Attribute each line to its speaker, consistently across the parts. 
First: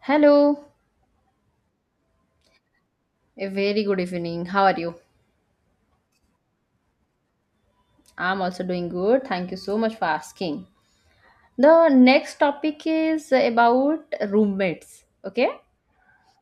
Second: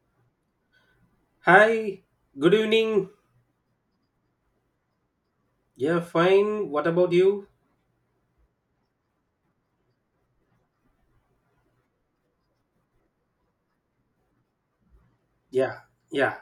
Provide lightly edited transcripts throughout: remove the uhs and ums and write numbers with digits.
Speaker 1: Hello,
Speaker 2: Hi, good evening.
Speaker 1: a very good evening. How are you?
Speaker 2: Yeah, fine. What about you?
Speaker 1: I'm also doing good. Thank you so much for asking. The next topic is about roommates. Okay.
Speaker 2: Yeah, yeah,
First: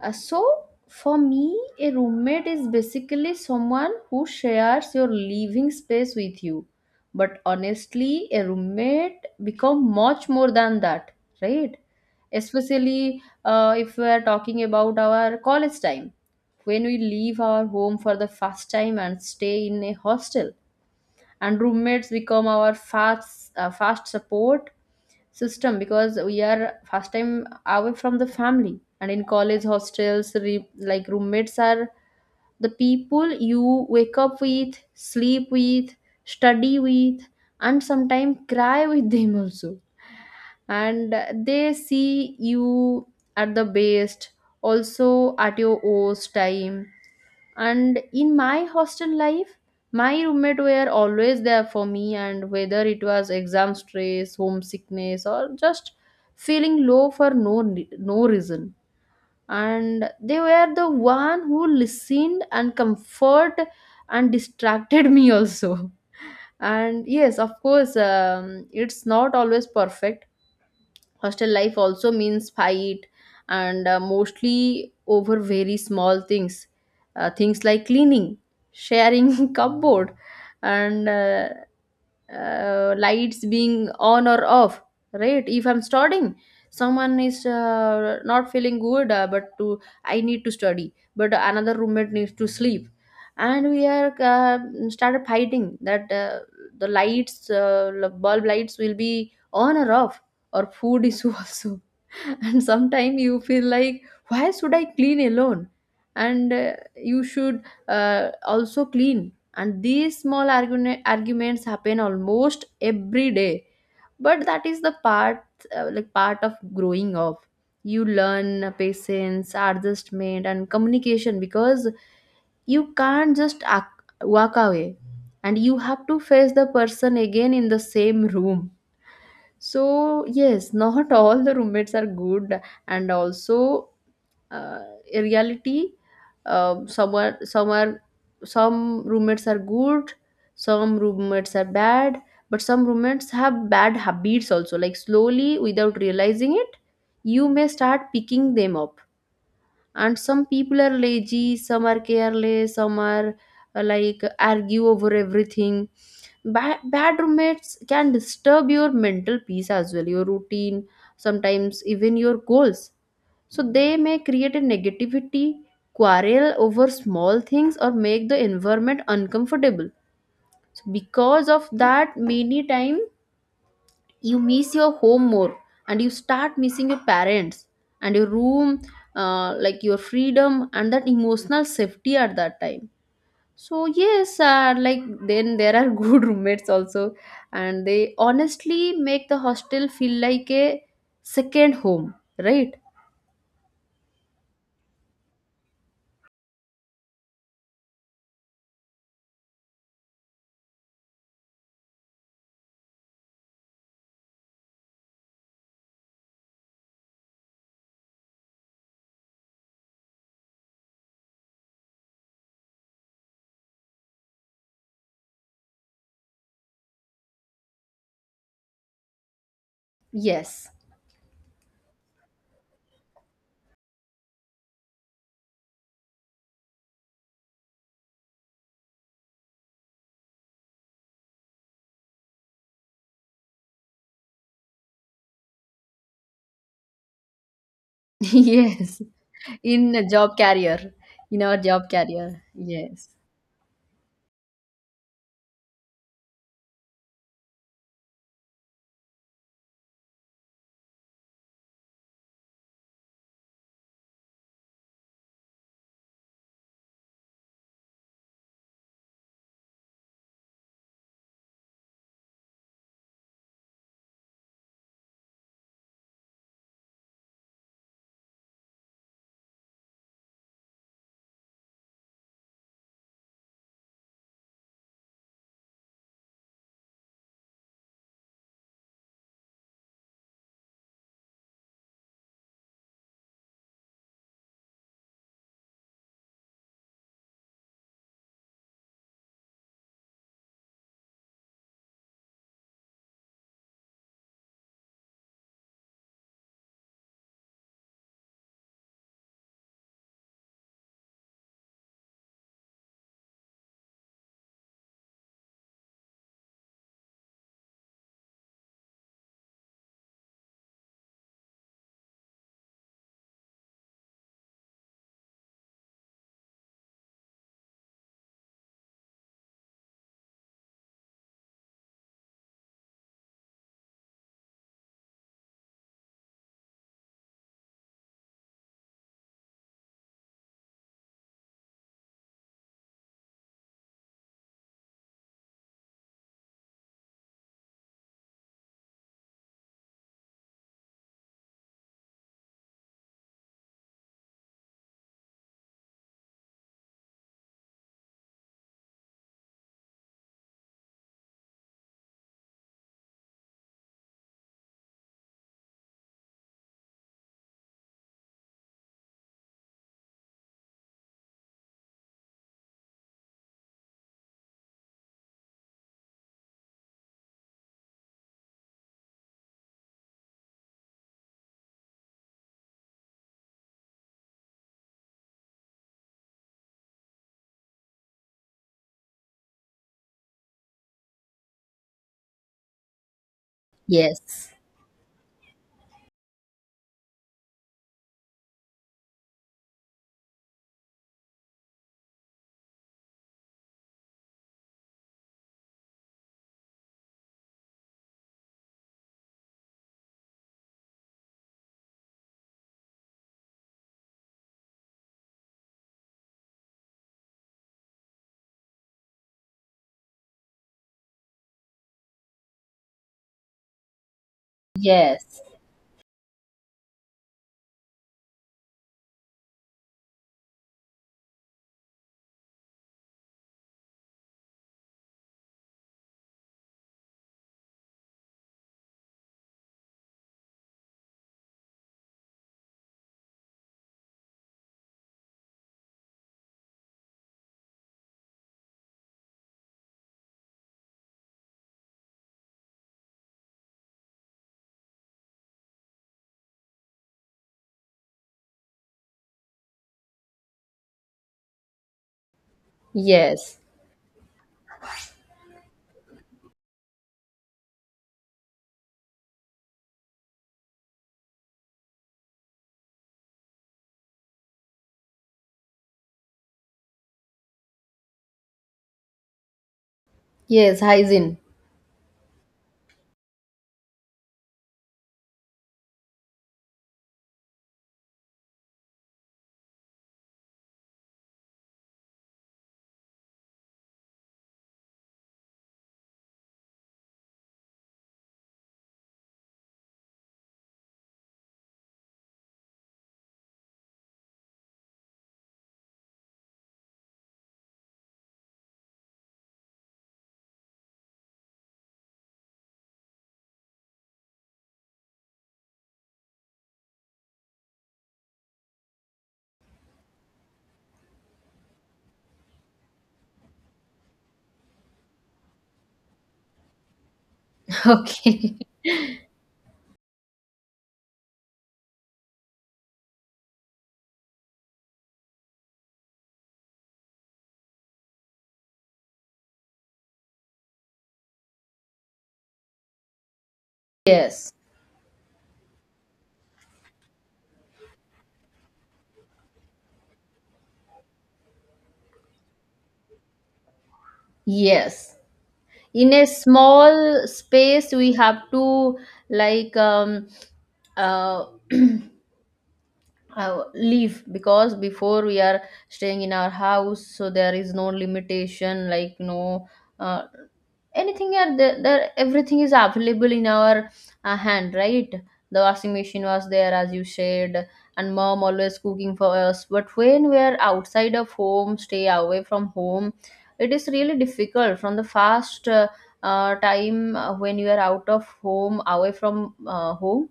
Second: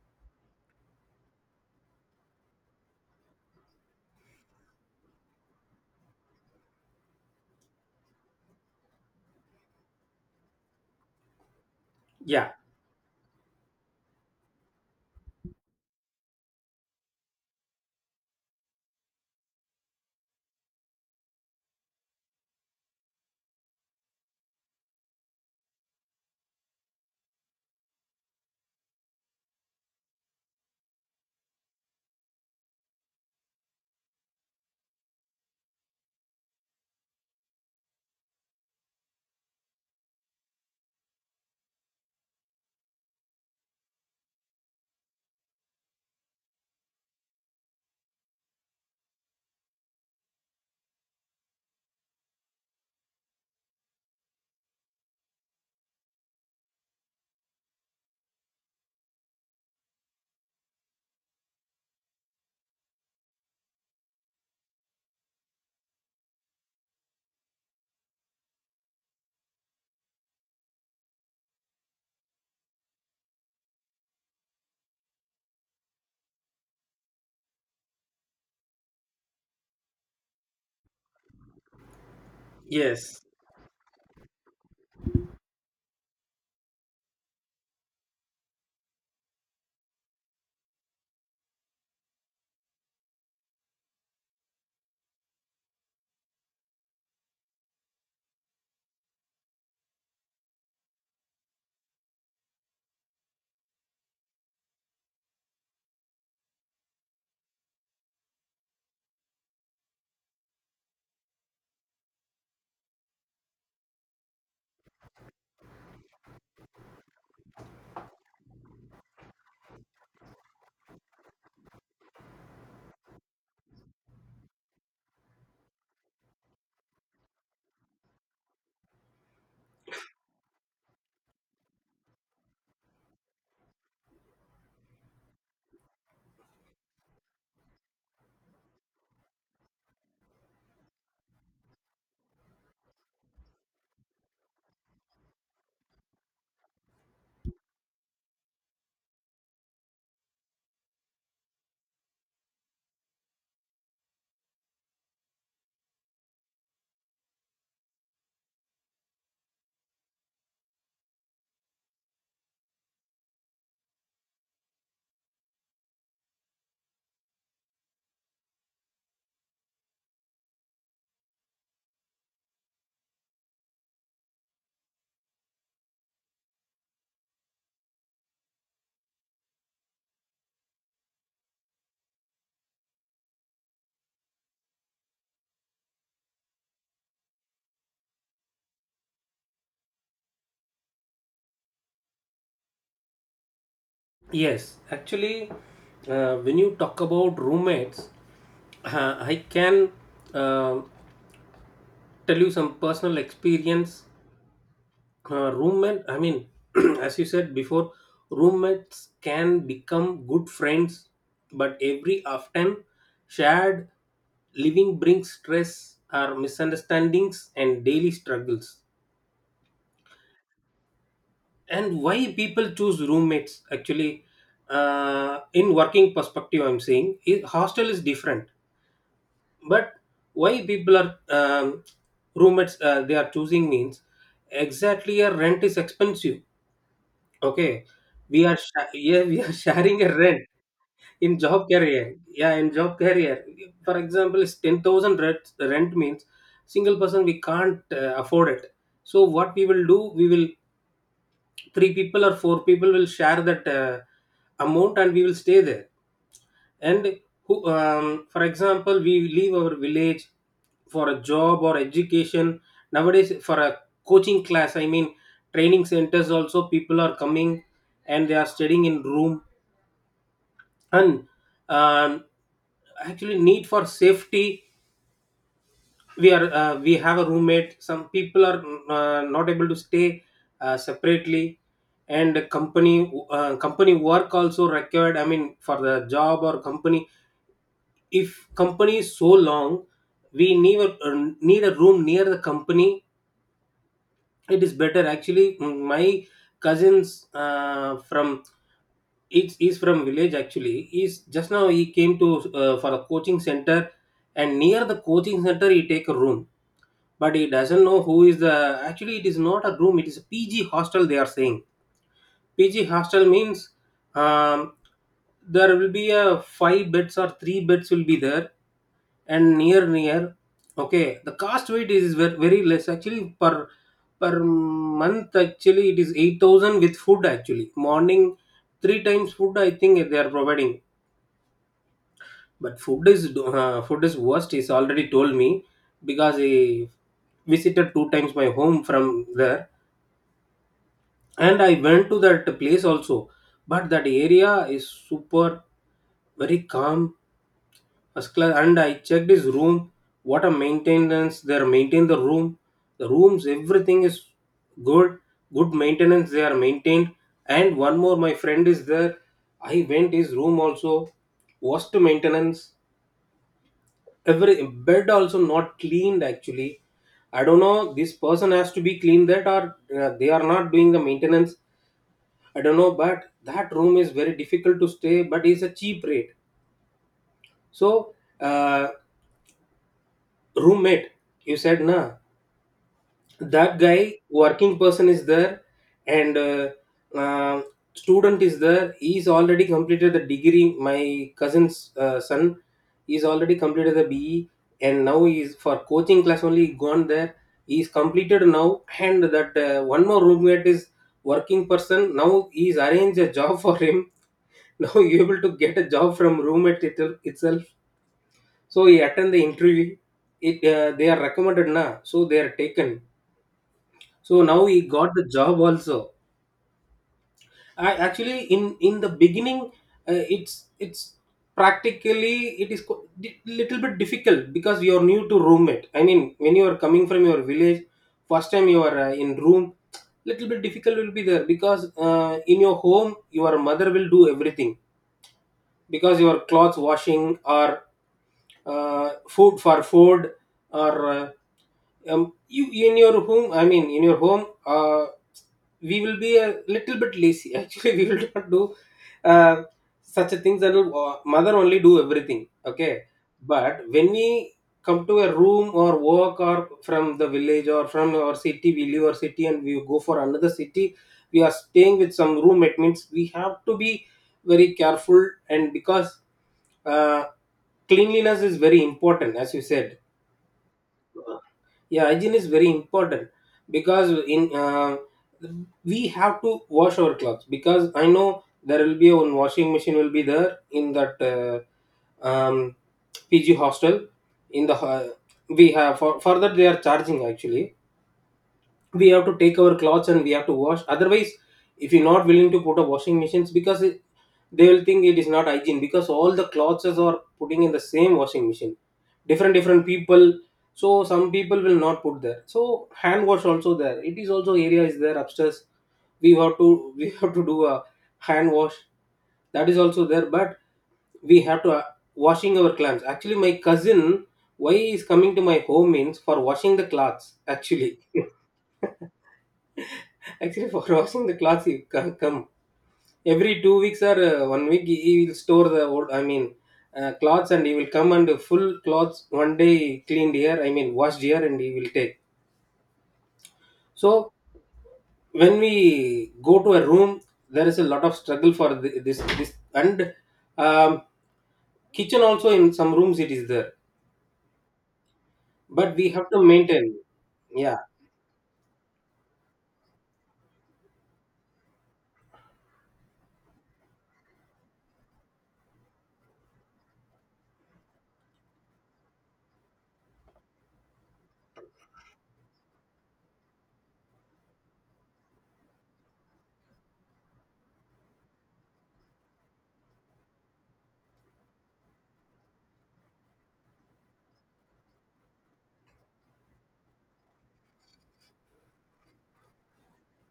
Speaker 1: Uh, so, for me, a roommate is basically someone who shares your living space with you. But honestly, a roommate become much more than that, right?
Speaker 2: yeah.
Speaker 1: Especially if we are talking about our college time, when we leave our home for the first time and stay in a hostel, and roommates become our fast, fast support system because we are first time away from the family, and in college hostels like roommates are the people you wake up with, sleep with, study with, and sometimes cry with them also, and they see you at the best, also at your worst time. And in my hostel life, my roommate were always there for me, and whether it was exam stress, homesickness, or just feeling low for no reason, and they were the one who listened and comfort and distracted me also. And yes, of course, it's not always perfect. Hostel life also means fight, and mostly over very small things, things like cleaning, sharing cupboard, and
Speaker 2: Yes,
Speaker 1: lights being on or off. Right, if I'm studying, someone is not feeling good, but to I need to study but another roommate needs to sleep, and we are started fighting that the lights bulb lights will be on or off, or food is also. And sometimes you feel like why should I clean alone, and you should uh, also clean. And these arguments happen almost every day, but that is the part, like part of growing up. You learn patience, adjustment and communication, because you can't just walk away, and you have to face the person again in the same room. So, yes, not all the roommates are good, and also, uh, in reality, um, some roommates are good, some roommates are bad, but some roommates have bad habits also. Like slowly, without realizing it, you may start picking them up. And some people are lazy, some are careless, some are like argue over everything. Bad roommates can disturb your mental peace as well your routine, sometimes even your goals. So they may create a negativity, quarrel over small things or make the environment uncomfortable. So because of that, many times you miss your home more, and you start missing your parents and your room, like your freedom and that emotional safety at that time. So yes, like then there are good roommates also, and they honestly make the hostel feel like a second home, right?
Speaker 2: yes. Actually, when you talk about roommates, I can uh, tell you some personal experience. Roommate, I mean, as you said before, roommates can become good friends, but every often shared living brings stress or misunderstandings and daily struggles.
Speaker 1: Yes.
Speaker 2: And why people choose roommates actually, in working perspective I'm saying, is hostel is different, but why people are, roommates, they are choosing means, exactly, a rent is expensive. Okay,
Speaker 1: Yes.
Speaker 2: yeah, we are
Speaker 1: In
Speaker 2: sharing
Speaker 1: a
Speaker 2: a
Speaker 1: job
Speaker 2: rent.
Speaker 1: career.
Speaker 2: In
Speaker 1: In our
Speaker 2: job
Speaker 1: job
Speaker 2: career,
Speaker 1: career.
Speaker 2: yeah, in job
Speaker 1: Yes.
Speaker 2: career, for example, it's 10,000 rent means single person we can't afford it. So what we will do, we will, three people or four people will share that amount and we will stay there. And who, for example, we leave our village for a job or education. Nowadays for a coaching class, I mean, training centers also people are coming and they are studying in room. And, um, actually need for safety, we are, we have a roommate. Some people are not able to stay separately. And company, company work also required, I mean for the job or company. If company is so long, we need a, need a room near the company. It is better actually. My cousins, from, it's is from village actually. Is just now he came to, for a coaching center, and near the coaching center he take a room. But he doesn't know who is the, actually it is not a room, it is a PG hostel they are saying. PG hostel means, um, there will be a five beds or three beds will be there. And near, okay, the cost weight is very, very less actually. Per per month actually it is 8,000 with food. Actually morning three times food I think they are providing, but food is food is worst. He's already told me because he visited two times my home from there, and I went to that place also. But that area is super, very calm, first class. And I checked his room. What a maintenance! They are maintain the room. The rooms, everything is good. Good maintenance. They are maintained. And one more, my friend is there. I went his room also. Worst maintenance, every bed also not cleaned actually. I don't know this person has to be cleaned that, or they are not doing the maintenance. I don't know, but that room is very difficult to stay, but it's a cheap rate. So, uh, roommate, you said na, that guy
Speaker 1: Yes.
Speaker 2: working person is there. And uh, student is there. He's already completed the degree, my cousin's son. He's already completed the BE, and now he's for coaching class only gone there. He's completed now, and that one more roommate is working person. Now he's arranged a job for him. Now you able to get a job from roommate itself. So he attend the interview. It, they are recommended na. So they are taken, so now he got the
Speaker 1: Yes.
Speaker 2: job also. I, actually, in the beginning, it's practically, it is little bit difficult, because you're new to roommate, I mean, when you are coming from your village first time, you are in room, little bit difficult will be there, because, in your home, your mother will do everything, because your clothes washing or food for food, or you in your home, I mean, in your home, we will be a little bit lazy actually, we will not do uh, such a things. That will, mother only do everything. Okay,
Speaker 1: Yes.
Speaker 2: but when we come to a room or work, or from the village, or from our city, we leave our city and we go for another city. We are staying with some roommate means we have to be very careful, and because, uh, cleanliness is very important, as you said.
Speaker 1: Yes, hygiene.
Speaker 2: Yeah, hygiene is very important, because in, we have to wash our clothes. Because I know, there will be one washing machine will be there in that, um, PG hostel. in the ho- we have, for that they are charging actually. We have to take our clothes and we have to wash, otherwise, if you're not willing to put a washing machines, because it, they will think it is not hygiene, because all the clothes are putting in the same washing machine, different different people. So some people will not put there. So hand wash also there, it is also, area is there upstairs. We have to we have to do a hand wash. That is also there. But we have to washing our clothes. Actually my cousin why is coming to my home means for washing the clothes actually.
Speaker 1: Okay.
Speaker 2: Actually, for washing the clothes, he come every 2 weeks or one week. He will store the old, I mean, clothes, and he will come, and full clothes one day cleaned here, I mean, washed here, and he will take. So
Speaker 1: Yes.
Speaker 2: when we go to a room, there is a lot of struggle for this and, um, kitchen also in some rooms it is there,
Speaker 1: Yes.
Speaker 2: but we
Speaker 1: In a
Speaker 2: have to maintain.
Speaker 1: small
Speaker 2: Yeah.
Speaker 1: space, we have to like uh, leave, because before we are staying in our house, so there is no limitation, like no uh, anything are there, there everything is available in our hand, right? The washing machine was there, as you said, and mom always cooking for us. But when we are outside of home, stay away from home, it is really difficult. From the fast time, when you are out of home, away from home,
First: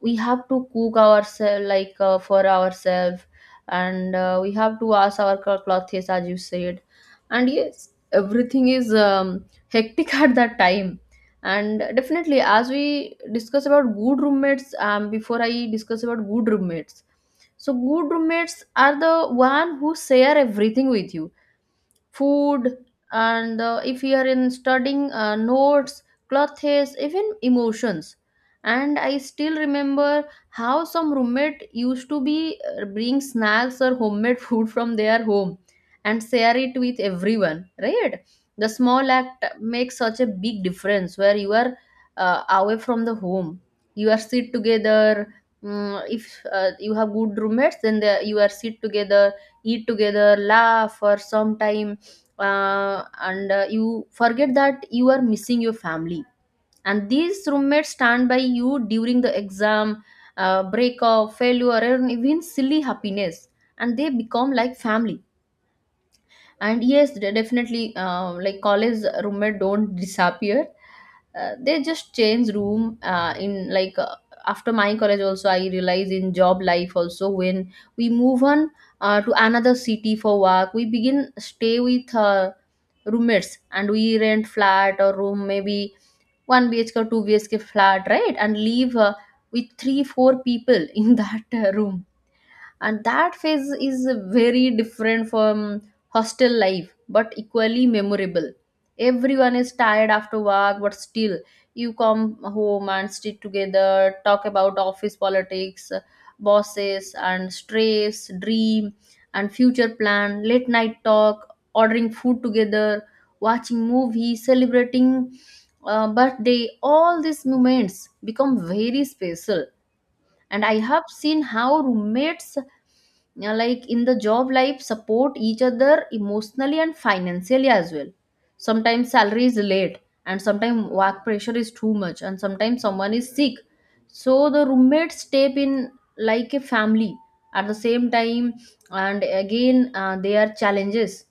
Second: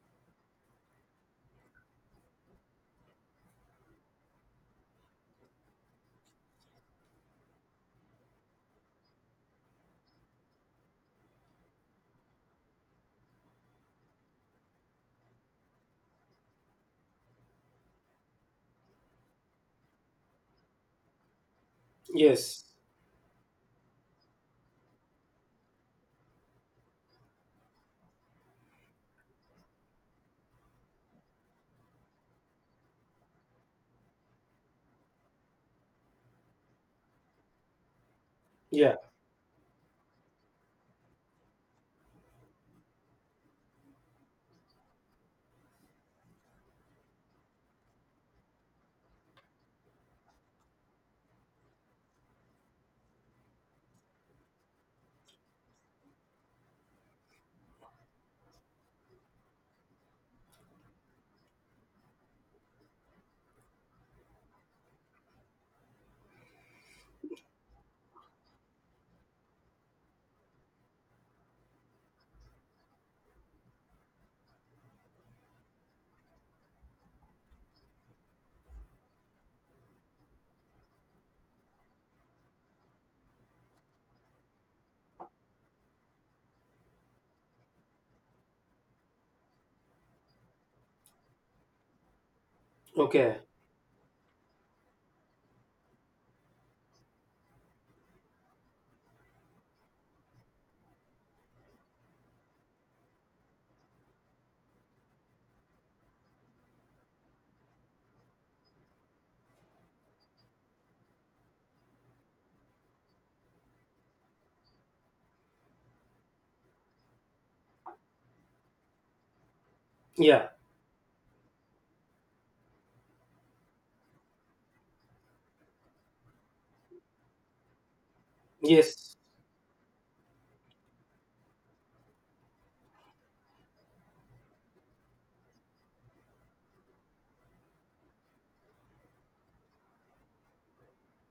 Speaker 1: we have to cook ourselves, like for ourselves. And we have to wash our clothes, as you said. And yes, everything is hectic at that time. And definitely, as we discuss about good roommates, before I discuss about good roommates, so good roommates are the one who share everything with you:
Speaker 2: Yes.
Speaker 1: food, and if we are in studying, notes, clothes, even emotions. And I still remember how some roommate used to be bring snacks or homemade food from their home and share it with everyone, right? The
Speaker 2: Yeah.
Speaker 1: small act makes such a big difference where you are away from the home. You are sit together. Mm, if you have good roommates, then they, you are sit together, eat together, laugh, or sometime and you forget that you are missing your family. And these roommates stand by you during the exam, break off failure and even silly happiness, and they become like family. And yes, definitely, like college roommate don't disappear, they just change room, in like after my college also I realize in job life also, when we move on to another city for work, we begin stay with roommates, and we rent flat or room, maybe 1 bhk or 2 bhk flat, right? And leave with 3, 4 people in that room. And that
Speaker 2: Okay.
Speaker 1: phase is very different from hostel life, but equally memorable. Everyone is tired after work, but still you come home and sit together, talk about office politics, bosses and stress, dream and future plan, late night talk, ordering food together, watching movies, celebrating birthday. All these moments become very special.
Speaker 2: Yeah.
Speaker 1: And I have seen how roommates like in the job life support each other emotionally and financially as well. Sometimes
Speaker 2: Yes.
Speaker 1: salary is late, and sometimes work pressure is too much, and sometimes someone is sick, so the roommates step in like a family at the same time. And again, there are challenges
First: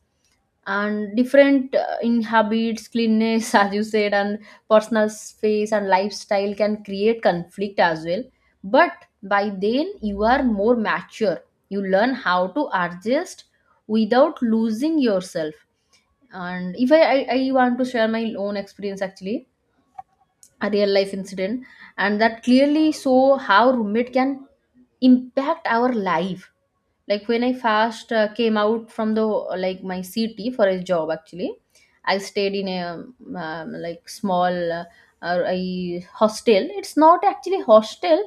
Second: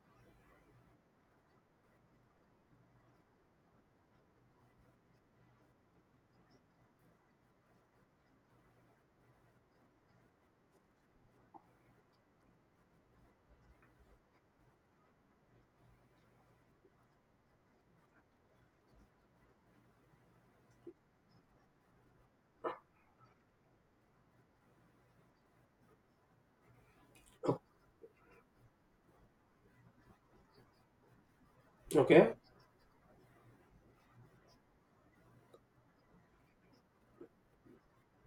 Speaker 1: and different in habits, cleanness as you said, and personal space and lifestyle can create conflict as well. But by then you are more mature, you learn how to adjust without losing yourself. And if I I want to share my own experience actually, a real life incident, and that clearly show how roommate can impact our life. Like when I first came out from the like my city for a job actually, I
Speaker 2: Okay.
Speaker 1: stayed in a like small a hostel. It's not actually hostel,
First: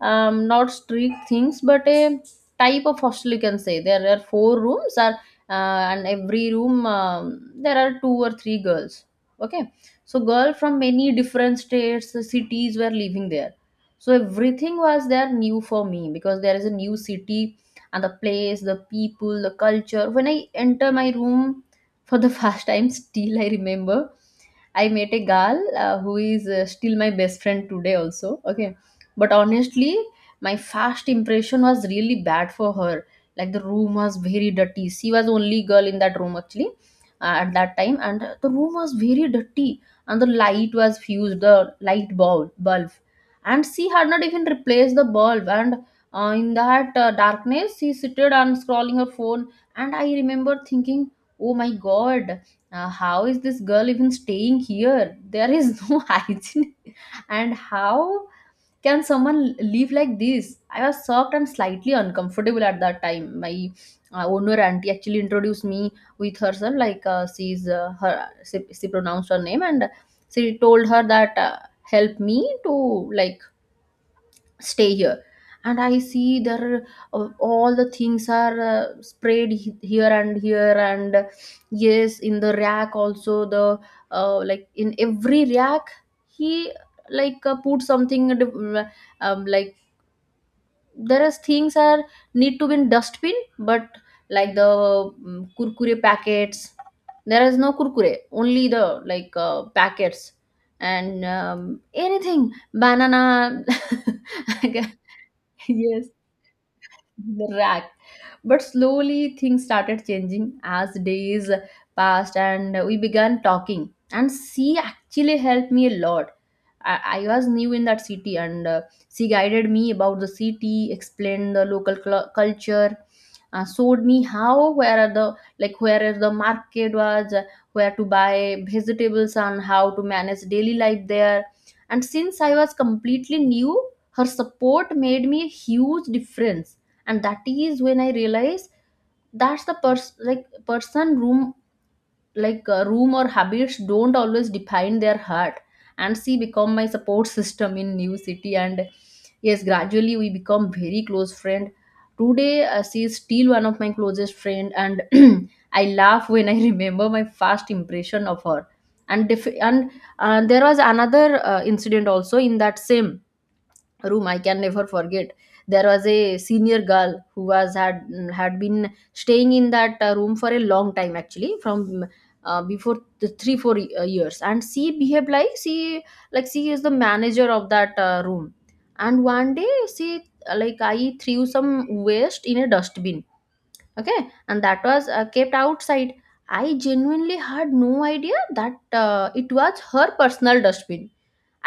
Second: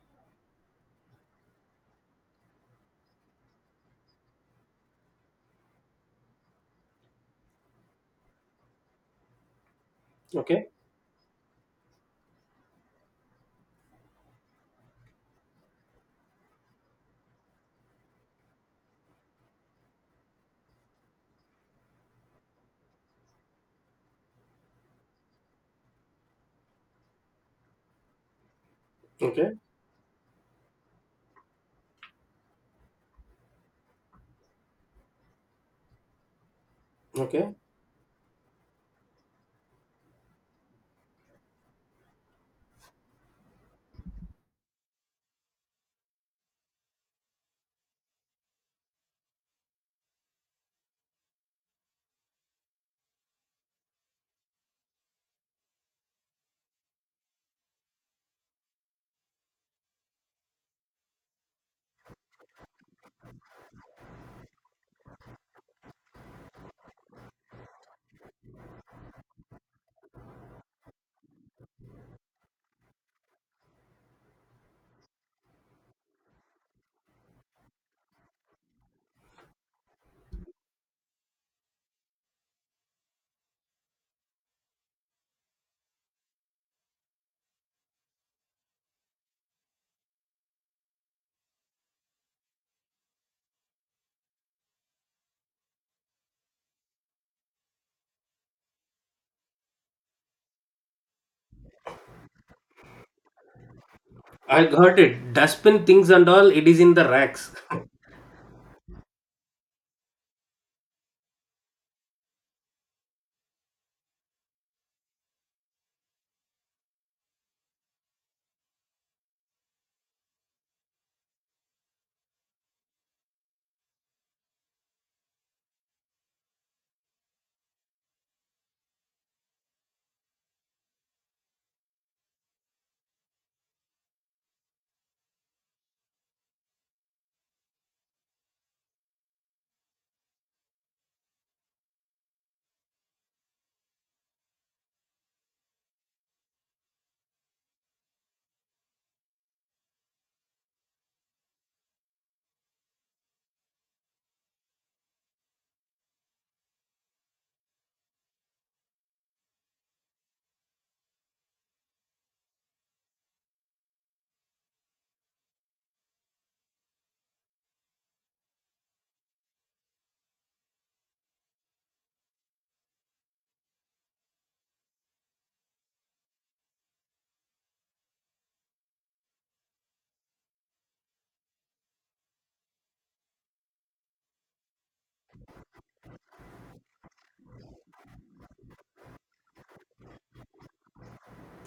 Speaker 1: not strict things, but a type of hostel you can say. There are four rooms are and every room there are two or three girls. Okay. So girl
Speaker 2: Okay.
Speaker 1: from many different states, cities were living there. So everything was there new for me, because there is a new city and the place, the people, the culture. When I enter my room for the first time, still I remember I met a girl who is still my best friend today, also. Okay. But
Speaker 2: Okay.
Speaker 1: honestly, my first impression was really bad for her. Like the room was very dirty. She was only girl in that room actually, at
Speaker 2: Okay.
Speaker 1: that time, and the room was very dirty. And the light was fused, bulb, and she had not even replaced the bulb. And in that darkness, she seated and scrolling her phone, and I remember thinking, "Oh my God, how is this girl even staying here? There is no hygiene, and how can someone live like this?" I was shocked and slightly uncomfortable at that time. My owner auntie actually introduced me with herself, like she pronounced her name, and she told her that help me to like stay here. And I see there are, all the things are sprayed here and here, and yes, in the rack also, the like in every rack he like put something like there is things are need to be in dustbin, but like the mm, kurkure packets. There is no kurkure, only the like packets, and anything, banana.
Speaker 2: I got it. Dustbin
Speaker 1: Yes.
Speaker 2: things and all, it is in the racks.
Speaker 1: Right. But slowly things started changing as days passed, and we began talking. And she actually helped me a lot. I was new in that city, and she guided me about the city, explained the local culture, showed me how where are the like where is the market was, where to buy vegetables and how to manage daily life there. And since I was completely new, her support made me a huge difference, and that is when I realize that's the person, like, person room, like, room or habits don't always define their heart. And she become my support system in new city. And yes, gradually we become very close friend. Today, she is still one of my closest friend, and I laugh when I remember my first impression of her. And there was another incident also in that same room I can never forget. There was a senior girl who was had had been staying in that room for a long time, actually from before the 3 4 years. And she behaved like she is the manager of that room. And one day she like I threw some waste in a dustbin. Okay. And that was kept outside. I genuinely had no idea that it was her personal dustbin.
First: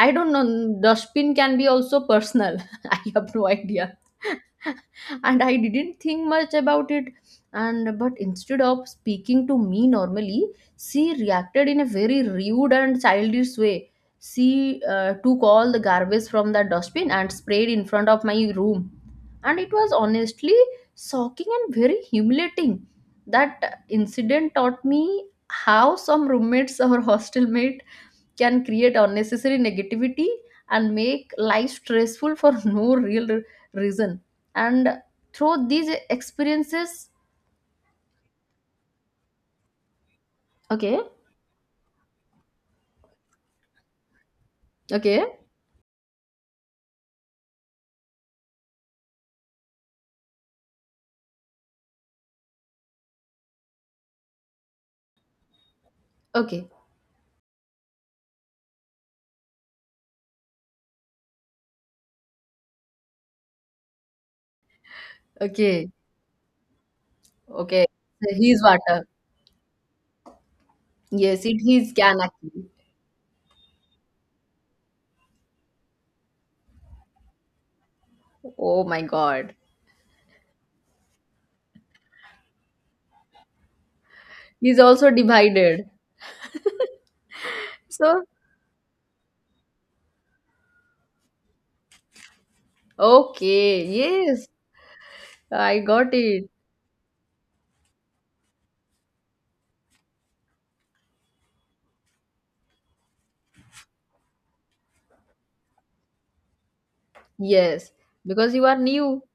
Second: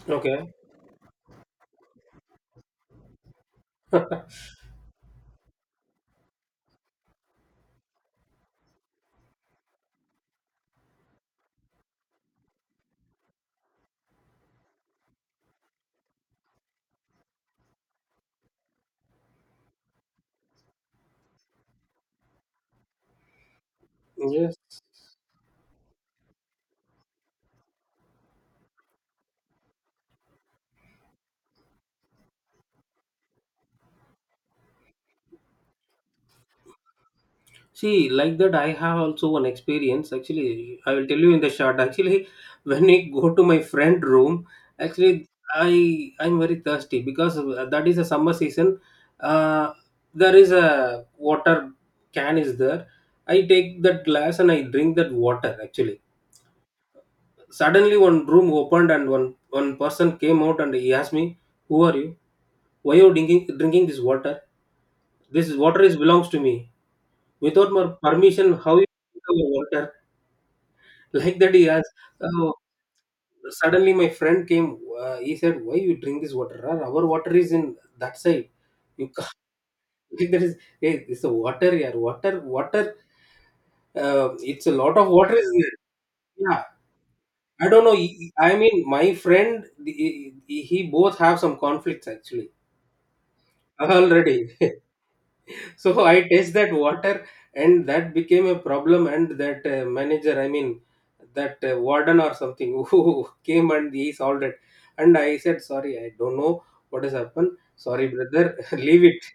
Speaker 1: I don't
Speaker 2: Okay.
Speaker 1: know. Dustbin can be also personal. I have no idea. And I didn't think much about it. And but instead of speaking to me normally, she reacted in a very rude and childish way. She took all the garbage from the dustbin and sprayed in front of my room. And it was honestly shocking and very humiliating. That incident
Speaker 2: Yes.
Speaker 1: taught me how some roommates or hostel mate can create unnecessary negativity and make life stressful for no real reason. And through these experiences.
Speaker 2: See, like that, I have also one experience. Actually, I
Speaker 1: Okay.
Speaker 2: will tell you in the short. Actually, when I go to my friend room,
Speaker 1: Okay.
Speaker 2: actually, I'm very thirsty because that is a summer season. Uh, there is a water can is there. I take that glass and I drink that water. Actually,
Speaker 1: Okay.
Speaker 2: suddenly one room opened and one person came out and he asked me, "Who are you? Why you drinking this water? This water
Speaker 1: Okay.
Speaker 2: is belongs to me. Without my
Speaker 1: Okay. So,
Speaker 2: permission,
Speaker 1: he's
Speaker 2: how you
Speaker 1: water.
Speaker 2: drink our water?" Like
Speaker 1: Yes,
Speaker 2: that
Speaker 1: it
Speaker 2: he
Speaker 1: he's
Speaker 2: asked.
Speaker 1: can
Speaker 2: Uh,
Speaker 1: actually.
Speaker 2: Suddenly my friend came. He said, "Why you drink this water? Our water is in that side.
Speaker 1: Oh my
Speaker 2: You can't
Speaker 1: God.
Speaker 2: drink that is, hey, it's a water here. Water, water. It's a
Speaker 1: He's
Speaker 2: lot of
Speaker 1: also
Speaker 2: water is
Speaker 1: divided.
Speaker 2: there." Yeah, I don't know.
Speaker 1: So.
Speaker 2: I mean, my friend, he, he both have some conflicts actually
Speaker 1: Okay. Yes,
Speaker 2: already.
Speaker 1: I
Speaker 2: So
Speaker 1: got
Speaker 2: I
Speaker 1: it.
Speaker 2: taste that water and that became a problem. And that, manager, I mean that, warden or something who came and he solved it. And I said sorry, I don't know what has happened.
Speaker 1: Yes,
Speaker 2: Sorry brother,
Speaker 1: because you are
Speaker 2: leave
Speaker 1: new.
Speaker 2: it.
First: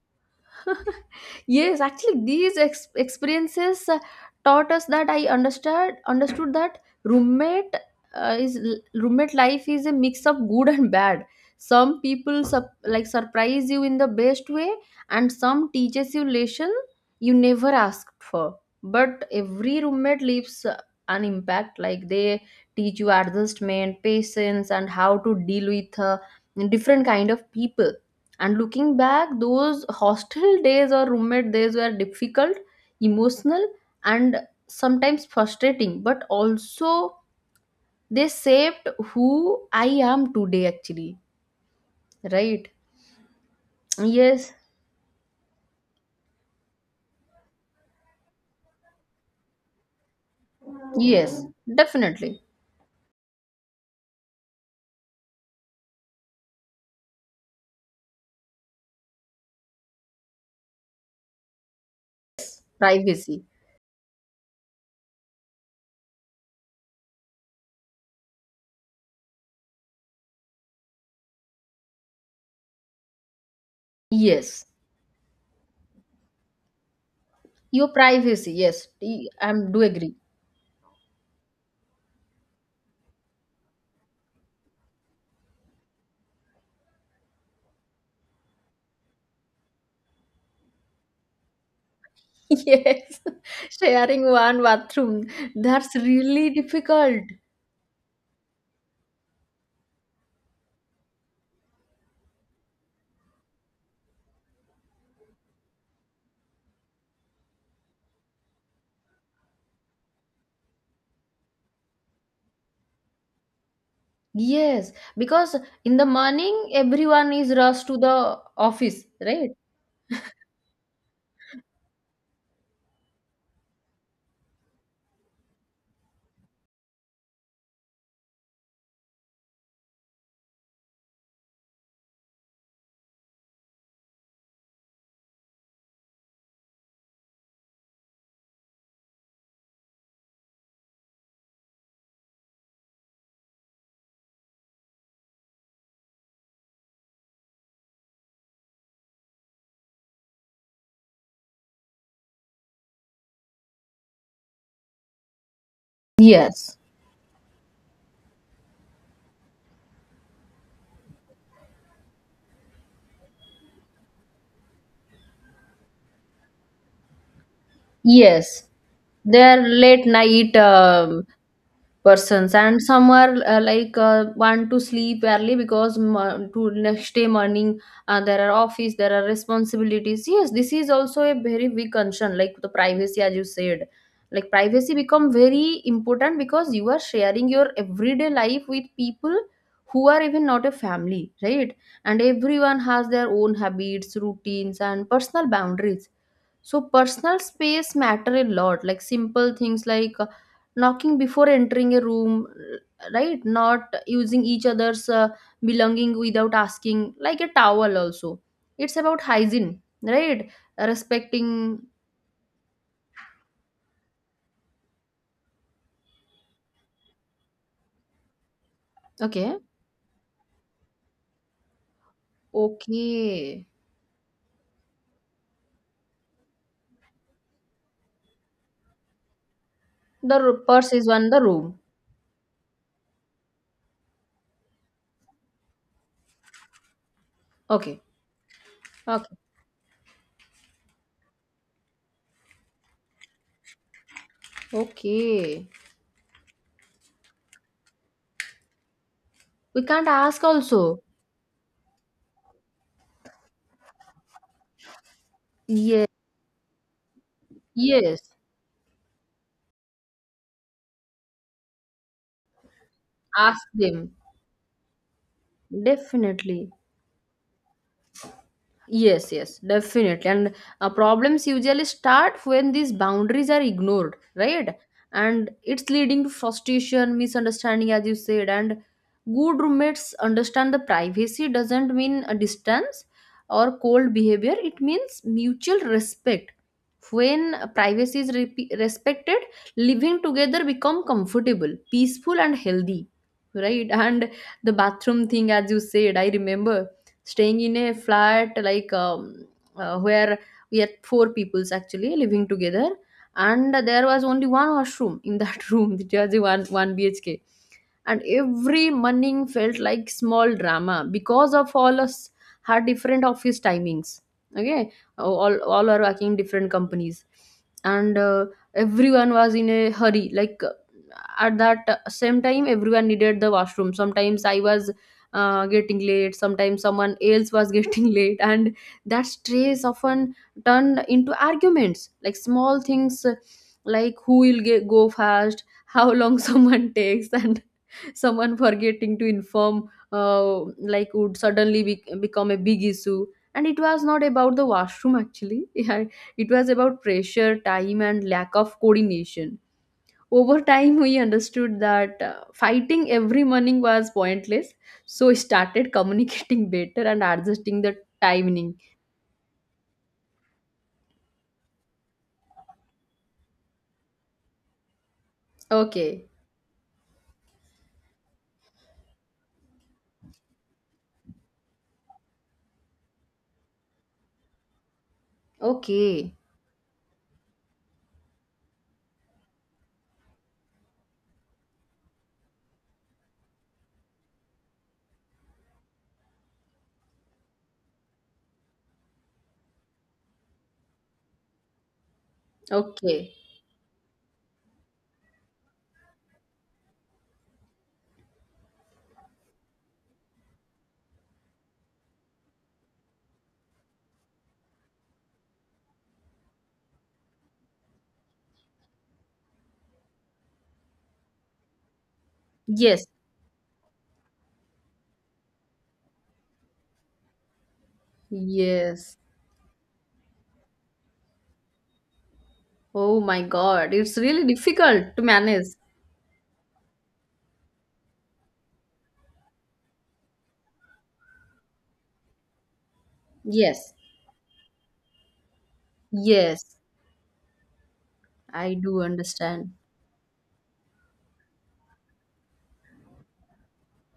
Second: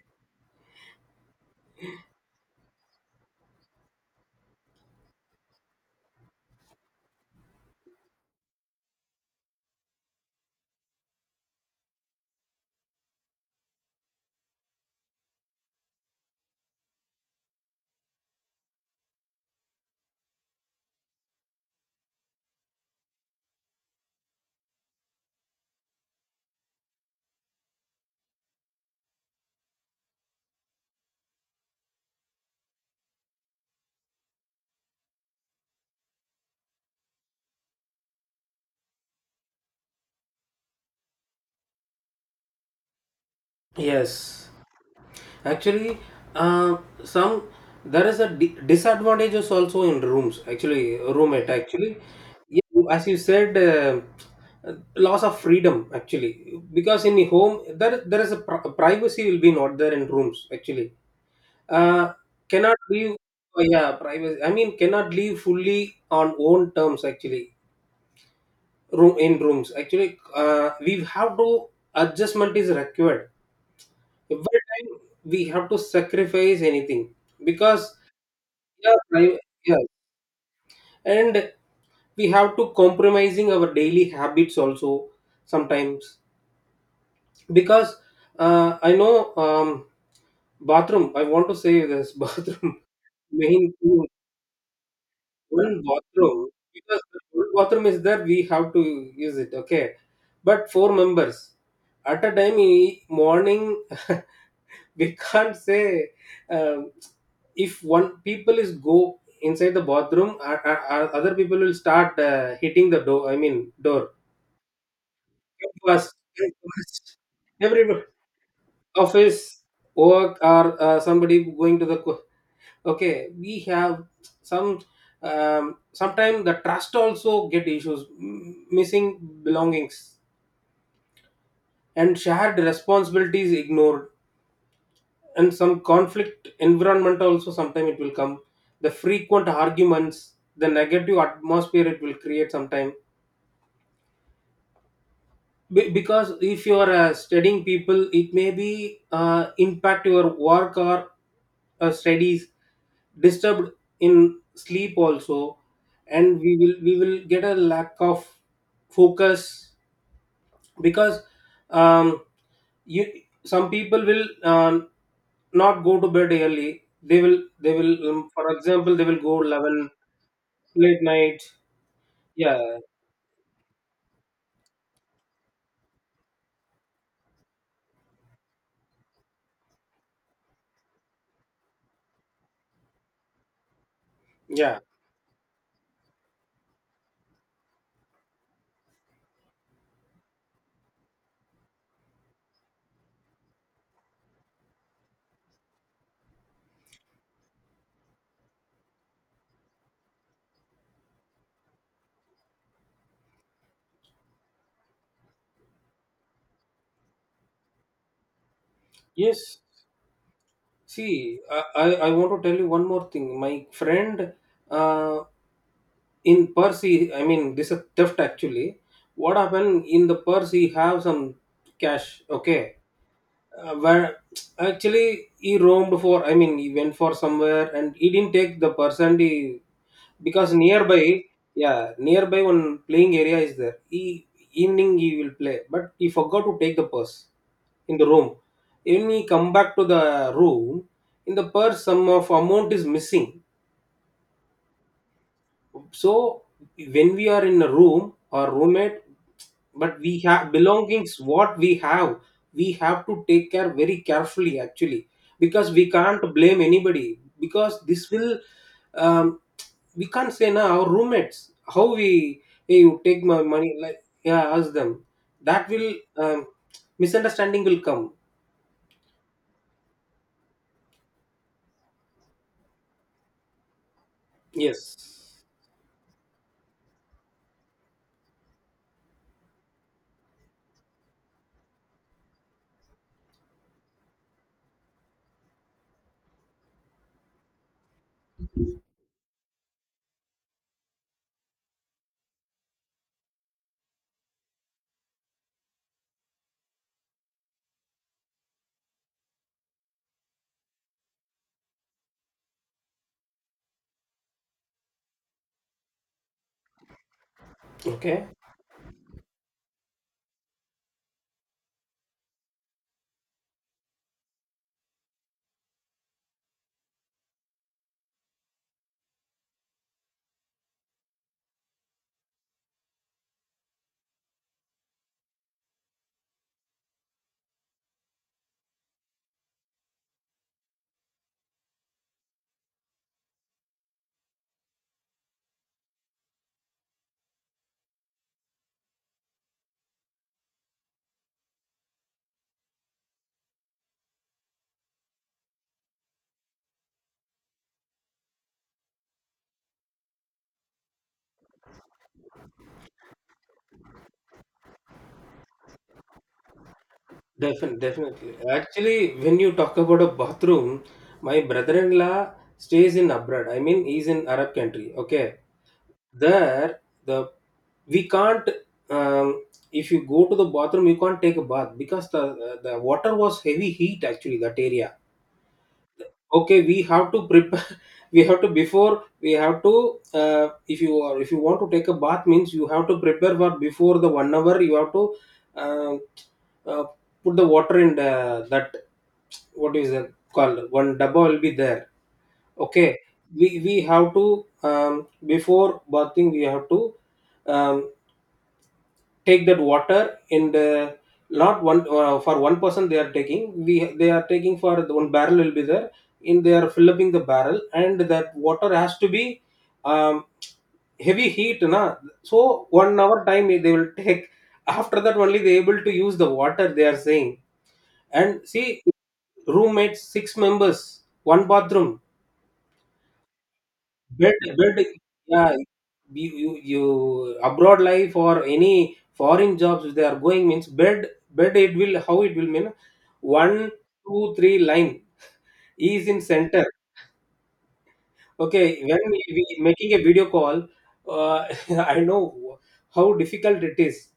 Speaker 1: Yes, actually, these experiences taught us that I understood that roommate is roommate life is a mix of good and bad. Some people like surprise you in the best way, and some teaches you lesson you never asked for. But every roommate leaves an impact. Like they teach you adjustment, patience, and how to deal with different kind of people. And looking back, those hostel days or roommate days were difficult, emotional, and sometimes frustrating, but also they shaped who I am today, actually. Right?
Speaker 2: Yes,
Speaker 1: Yes,
Speaker 2: actually, uh, some, there is a disadvantage is also in rooms. Actually,
Speaker 1: yes,
Speaker 2: roommate. Actually,
Speaker 1: definitely.
Speaker 2: you- as you said, loss of freedom. Actually, because in the home there is a privacy will be not there in rooms. Actually, uh, cannot leave.
Speaker 1: Privacy.
Speaker 2: Oh, yeah, privacy. I mean, cannot leave fully on own terms. Actually, room, in rooms. Actually, we have to, adjustment is required every
Speaker 1: Yes.
Speaker 2: time. We have to sacrifice anything,
Speaker 1: Your
Speaker 2: because,
Speaker 1: privacy. Yes.
Speaker 2: yeah,
Speaker 1: I
Speaker 2: I-
Speaker 1: am do
Speaker 2: yeah.
Speaker 1: agree.
Speaker 2: And we have to compromising our daily habits also sometimes, because, I know, bathroom. I want to say this bathroom
Speaker 1: Yes.
Speaker 2: main thing,
Speaker 1: Sharing one bathroom.
Speaker 2: one
Speaker 1: That's
Speaker 2: bathroom,
Speaker 1: really
Speaker 2: because the
Speaker 1: difficult.
Speaker 2: one bathroom is there. We have to use it. Okay, but four members at a time. Morning we can't say, um, if one people is go inside the bathroom, other people will start hitting the door, I mean door.
Speaker 1: Yes, because
Speaker 2: Come
Speaker 1: in the
Speaker 2: first, come
Speaker 1: morning
Speaker 2: first.
Speaker 1: everyone is
Speaker 2: Every
Speaker 1: rushed to the office, right?
Speaker 2: office work or somebody going to the okay, we have some, sometimes the trust also get issues, missing belongings and shared responsibilities ignored, and some conflict environment also sometime it will come, the frequent arguments, the negative atmosphere it will create sometime. Because if you are studying people, it may be impact your work or studies disturbed in sleep also. And we will
Speaker 1: Yes.
Speaker 2: we will get a lack of focus, because um, you, some people will not go to bed early. They will, for
Speaker 1: Yes.
Speaker 2: example, they will go
Speaker 1: Their
Speaker 2: 11
Speaker 1: late night,
Speaker 2: late night.
Speaker 1: persons,
Speaker 2: Yeah,
Speaker 1: and some are like want to sleep early because to next day morning, there are office, there are responsibilities. Yes, this is also a very big concern, like the privacy as you said. Like
Speaker 2: yeah,
Speaker 1: privacy become very important because you are sharing your everyday life with people who are even not a family, right? And everyone has their own habits, routines, and personal boundaries. So personal space matter a lot, like simple things like knocking before entering a room, right? Not using each other's belonging without asking, like a towel also. It's about
Speaker 2: yes.
Speaker 1: hygiene, right?
Speaker 2: See,
Speaker 1: Respecting.
Speaker 2: I want to tell you one more thing my friend. uh, in purse he, I mean, this is theft actually. What
Speaker 1: Okay,
Speaker 2: happened, in the purse he have some cash. Okay.
Speaker 1: okay.
Speaker 2: Where actually he roamed for, I mean he went for somewhere and he didn't take the person he,
Speaker 1: The
Speaker 2: because
Speaker 1: purse
Speaker 2: nearby.
Speaker 1: is on the room.
Speaker 2: Yeah, nearby one playing area is there. He evening he will play, but he forgot to take the purse in
Speaker 1: Okay,
Speaker 2: the room. When he
Speaker 1: okay,
Speaker 2: come back to the room, in the purse some of amount is missing.
Speaker 1: okay.
Speaker 2: So when we are in a room or roommate,
Speaker 1: We
Speaker 2: but
Speaker 1: can't
Speaker 2: we
Speaker 1: ask
Speaker 2: have
Speaker 1: also.
Speaker 2: belongings what we have, we have to take care very carefully actually, because we
Speaker 1: Yes,
Speaker 2: can't blame anybody. Because this
Speaker 1: yes.
Speaker 2: will um, we can't say now our roommates how we, hey you take my
Speaker 1: Ask
Speaker 2: money, like,
Speaker 1: them,
Speaker 2: yeah ask them, that will um,
Speaker 1: definitely.
Speaker 2: misunderstanding will come.
Speaker 1: Yes, yes, definitely. And problems usually start when these boundaries are ignored, right?
Speaker 2: Yes.
Speaker 1: And it's leading to frustration, misunderstanding, as you said. And good roommates understand the privacy doesn't mean a distance or cold behavior, it means mutual respect. When privacy is respected, living together become comfortable, peaceful, and healthy, right? And the bathroom thing, as you said, I remember staying in a flat like where we had four peoples actually living together, and there was only one washroom in that room. It was a one bhk, and
Speaker 2: Okay.
Speaker 1: every morning felt like small drama because of all us had different office timings. Okay, all are working in different companies. And everyone was in a hurry, like at that same time everyone needed the washroom. Sometimes I was getting late, sometimes someone else was getting late, and that stress often turned into arguments, like small things like who will get go first, how long someone takes, and someone forgetting to inform, like would suddenly become a big issue. And it was not about the washroom actually. Yeah, it was about pressure time and lack of coordination. Over time, he understood that fighting every morning was pointless, so he started communicating better and
Speaker 2: Definitely,
Speaker 1: adjusting the
Speaker 2: definitely.
Speaker 1: timing.
Speaker 2: Actually, when you talk about a bathroom, my brother-in-law stays in abroad. I mean, he's in Arab country. Okay,
Speaker 1: Okay,
Speaker 2: there the we can't. Um, if you go to the bathroom, you can't take a bath because the water was heavy heat actually that area.
Speaker 1: okay,
Speaker 2: Okay, we have to prepare. We have to before we have to if you are if you want to take a bath means you have to prepare for before the 1 hour you have to uh, uh, put the water in the, that what is it called, one double will be there. Okay,
Speaker 1: okay.
Speaker 2: we have to, before bathing we have to um, take that water, and not one for one person they are taking, we, they are taking for the one barrel will be there, and they are filling the barrel, and that water has to be um, heavy heat na, so one
Speaker 1: Yes,
Speaker 2: hour time they will take. After that only they able to use the water they are saying. And see,
Speaker 1: yes.
Speaker 2: roommates 6 members, one bathroom.
Speaker 1: Oh my God, it's
Speaker 2: but
Speaker 1: really
Speaker 2: but
Speaker 1: difficult to
Speaker 2: yeah,
Speaker 1: manage.
Speaker 2: you abroad life or any foreign jobs if they are going means bed bed it will how it will mean one
Speaker 1: Yes,
Speaker 2: two three line is in center.
Speaker 1: yes, I
Speaker 2: Okay, when
Speaker 1: do
Speaker 2: we
Speaker 1: understand.
Speaker 2: making a video call, uh, I know how difficult it is.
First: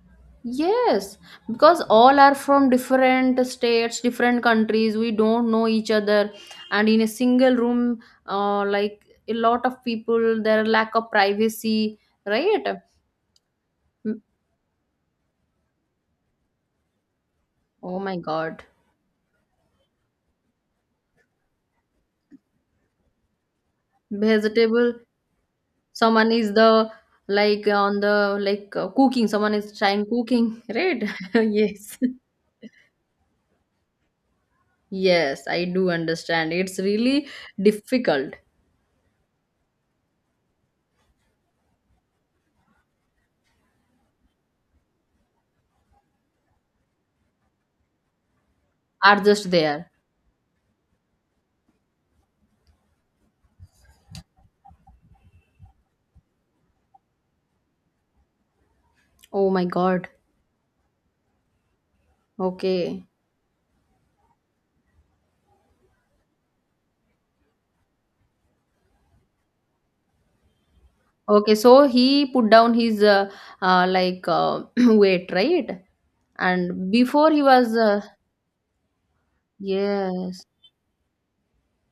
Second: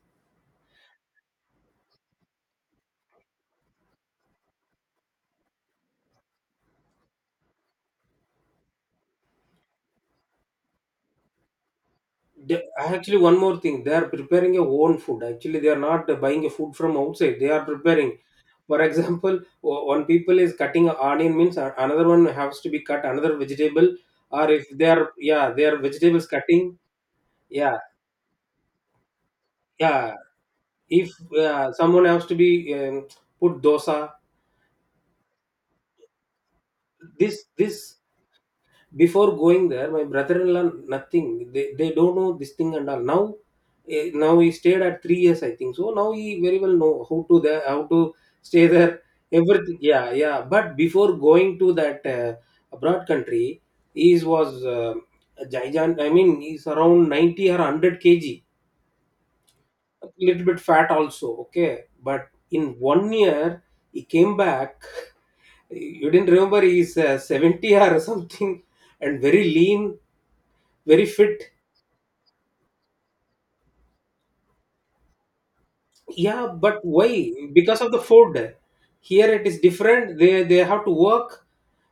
Speaker 1: Yes, because all are from different states, different countries. We don't know each other, and in a single room, like a lot of people, there are lack of privacy, right?
Speaker 2: Actually, one more thing, they are
Speaker 1: Mm.
Speaker 2: preparing your own food. Actually, they are not buying a food from outside. They are
Speaker 1: Oh my
Speaker 2: preparing.
Speaker 1: God,
Speaker 2: For example, one people is cutting an onion, means another one has to be cut another vegetable, or if they
Speaker 1: vegetable.
Speaker 2: are, yeah, they are vegetables
Speaker 1: Someone is
Speaker 2: cutting.
Speaker 1: the like
Speaker 2: Yeah,
Speaker 1: on the like cooking. Someone is trying
Speaker 2: yeah.
Speaker 1: cooking, right?
Speaker 2: If
Speaker 1: Yes,
Speaker 2: someone has to be um, put dosa,
Speaker 1: yes, I do understand. It's really
Speaker 2: this.
Speaker 1: difficult.
Speaker 2: Before going there, my brother-in-law, nothing. They don't know this thing and all. Now, now he stayed at 3 years, I think. So now he very well know how to there, how to stay there,
Speaker 1: Are just
Speaker 2: everything.
Speaker 1: there.
Speaker 2: Yeah, yeah. But before going to that abroad country, he was a giant. I mean, he's around 90 or 100 kg.
Speaker 1: Oh my
Speaker 2: A
Speaker 1: God.
Speaker 2: little bit fat also. Okay, but in
Speaker 1: Okay.
Speaker 2: 1 year he came back. You didn't remember, he's 70 or something, and very lean, very fit.
Speaker 1: Okay, so he put down his like weight, right?
Speaker 2: Yeah, but
Speaker 1: And
Speaker 2: why?
Speaker 1: before he was
Speaker 2: Because of the food here it is different, they
Speaker 1: yes,
Speaker 2: they have to work,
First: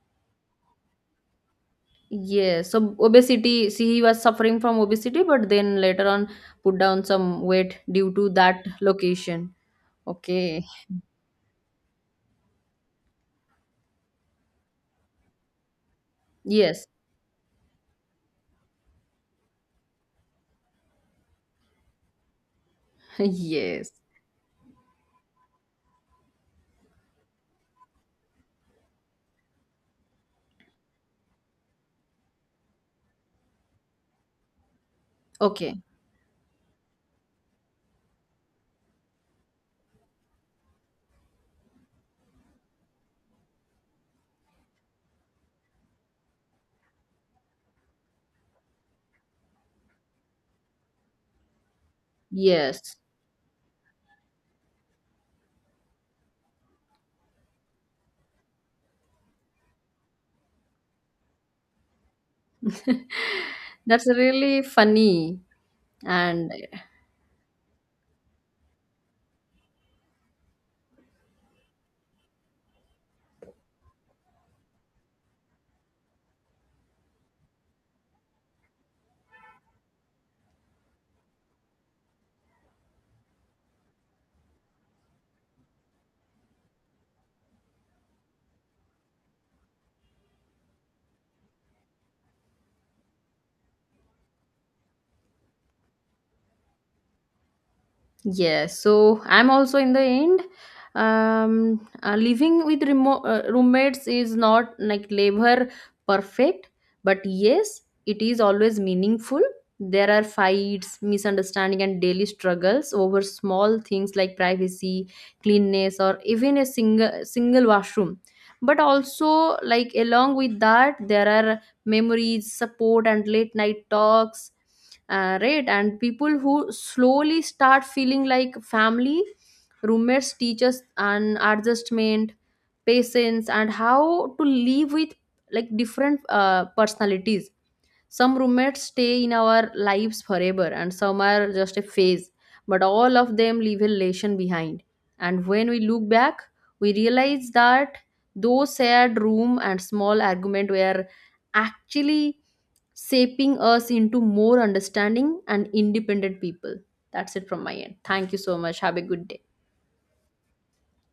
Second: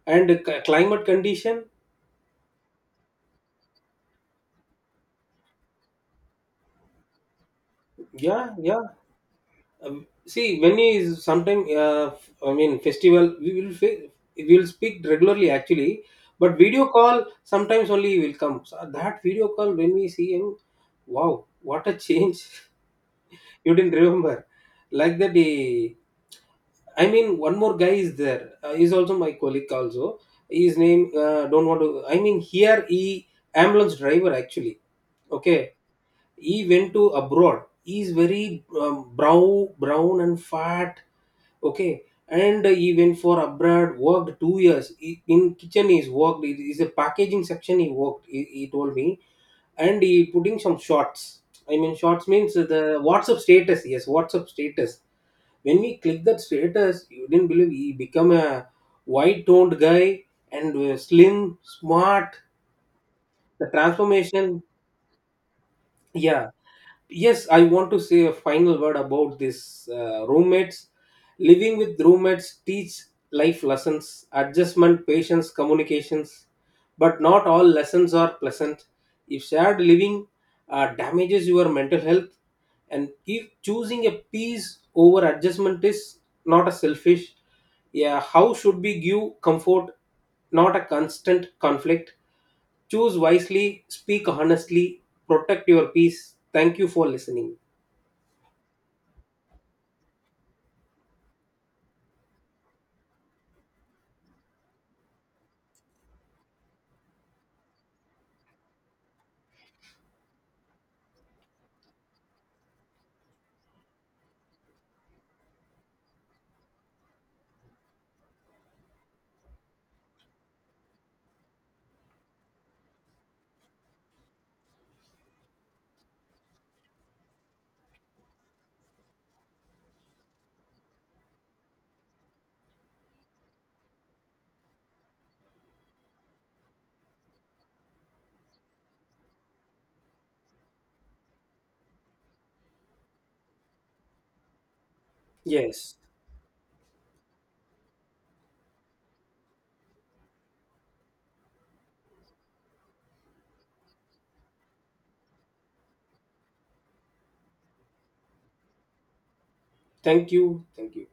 Speaker 2: and climate condition.
Speaker 1: yes. So obesity, see, he was suffering from obesity, but then later on put down some weight due to
Speaker 2: Yeah,
Speaker 1: that
Speaker 2: yeah.
Speaker 1: location.
Speaker 2: See,
Speaker 1: Okay.
Speaker 2: when is sometime I mean, festival we will speak regularly actually, but video
Speaker 1: Yes.
Speaker 2: call sometimes only will come, so that video call when we see him, wow, what a change. You
Speaker 1: Yes.
Speaker 2: didn't remember like that he, I mean, one more guy is there. He's also my colleague. Also, his name don't want to, I mean, here he ambulance driver actually. Okay,
Speaker 1: Okay.
Speaker 2: he went to abroad. He's very, brown, brown and fat. Okay, and he went for abroad. Worked 2 years he, in kitchen. He's worked. It is a packaging section. He worked. He told me, and he putting some shots. I mean, shots means
Speaker 1: Yes.
Speaker 2: the WhatsApp status. Yes, WhatsApp status, when we click that status, you didn't believe he become a white toned guy, and slim, smart, the
Speaker 1: That's really
Speaker 2: transformation.
Speaker 1: funny.
Speaker 2: Yeah,
Speaker 1: And
Speaker 2: yes, I want to say a final word about this roommates. Living with roommates teach life lessons, adjustment, patience, communications, but not all lessons are pleasant. If shared living damages your mental health, and if choosing a peace over adjustment is not a selfish, yeah, how should we give comfort, not a constant conflict. Choose wisely, speak honestly, protect your peace. Thank you for listening.
Speaker 1: yes, so I'm also in the end. Living with roommates is not like labor perfect, but yes, it is always meaningful. There are fights, misunderstanding, and daily struggles over small things like privacy, cleanness, or even a single washroom. But also, like along with that, there are memories, support, and late night talks, right, and people who slowly start feeling like family. Roommates teachers and adjustment, patience, and how to live with like different personalities. Some roommates stay in our lives forever, and some are just a phase, but all of them leave a lesson behind. And when we
Speaker 2: Yes.
Speaker 1: look back, we realize that those shared room and small argument were actually shaping us into more understanding and independent people. That's it from my end. Thank you so much. Have a good day.
Speaker 2: Thank you. Thank you.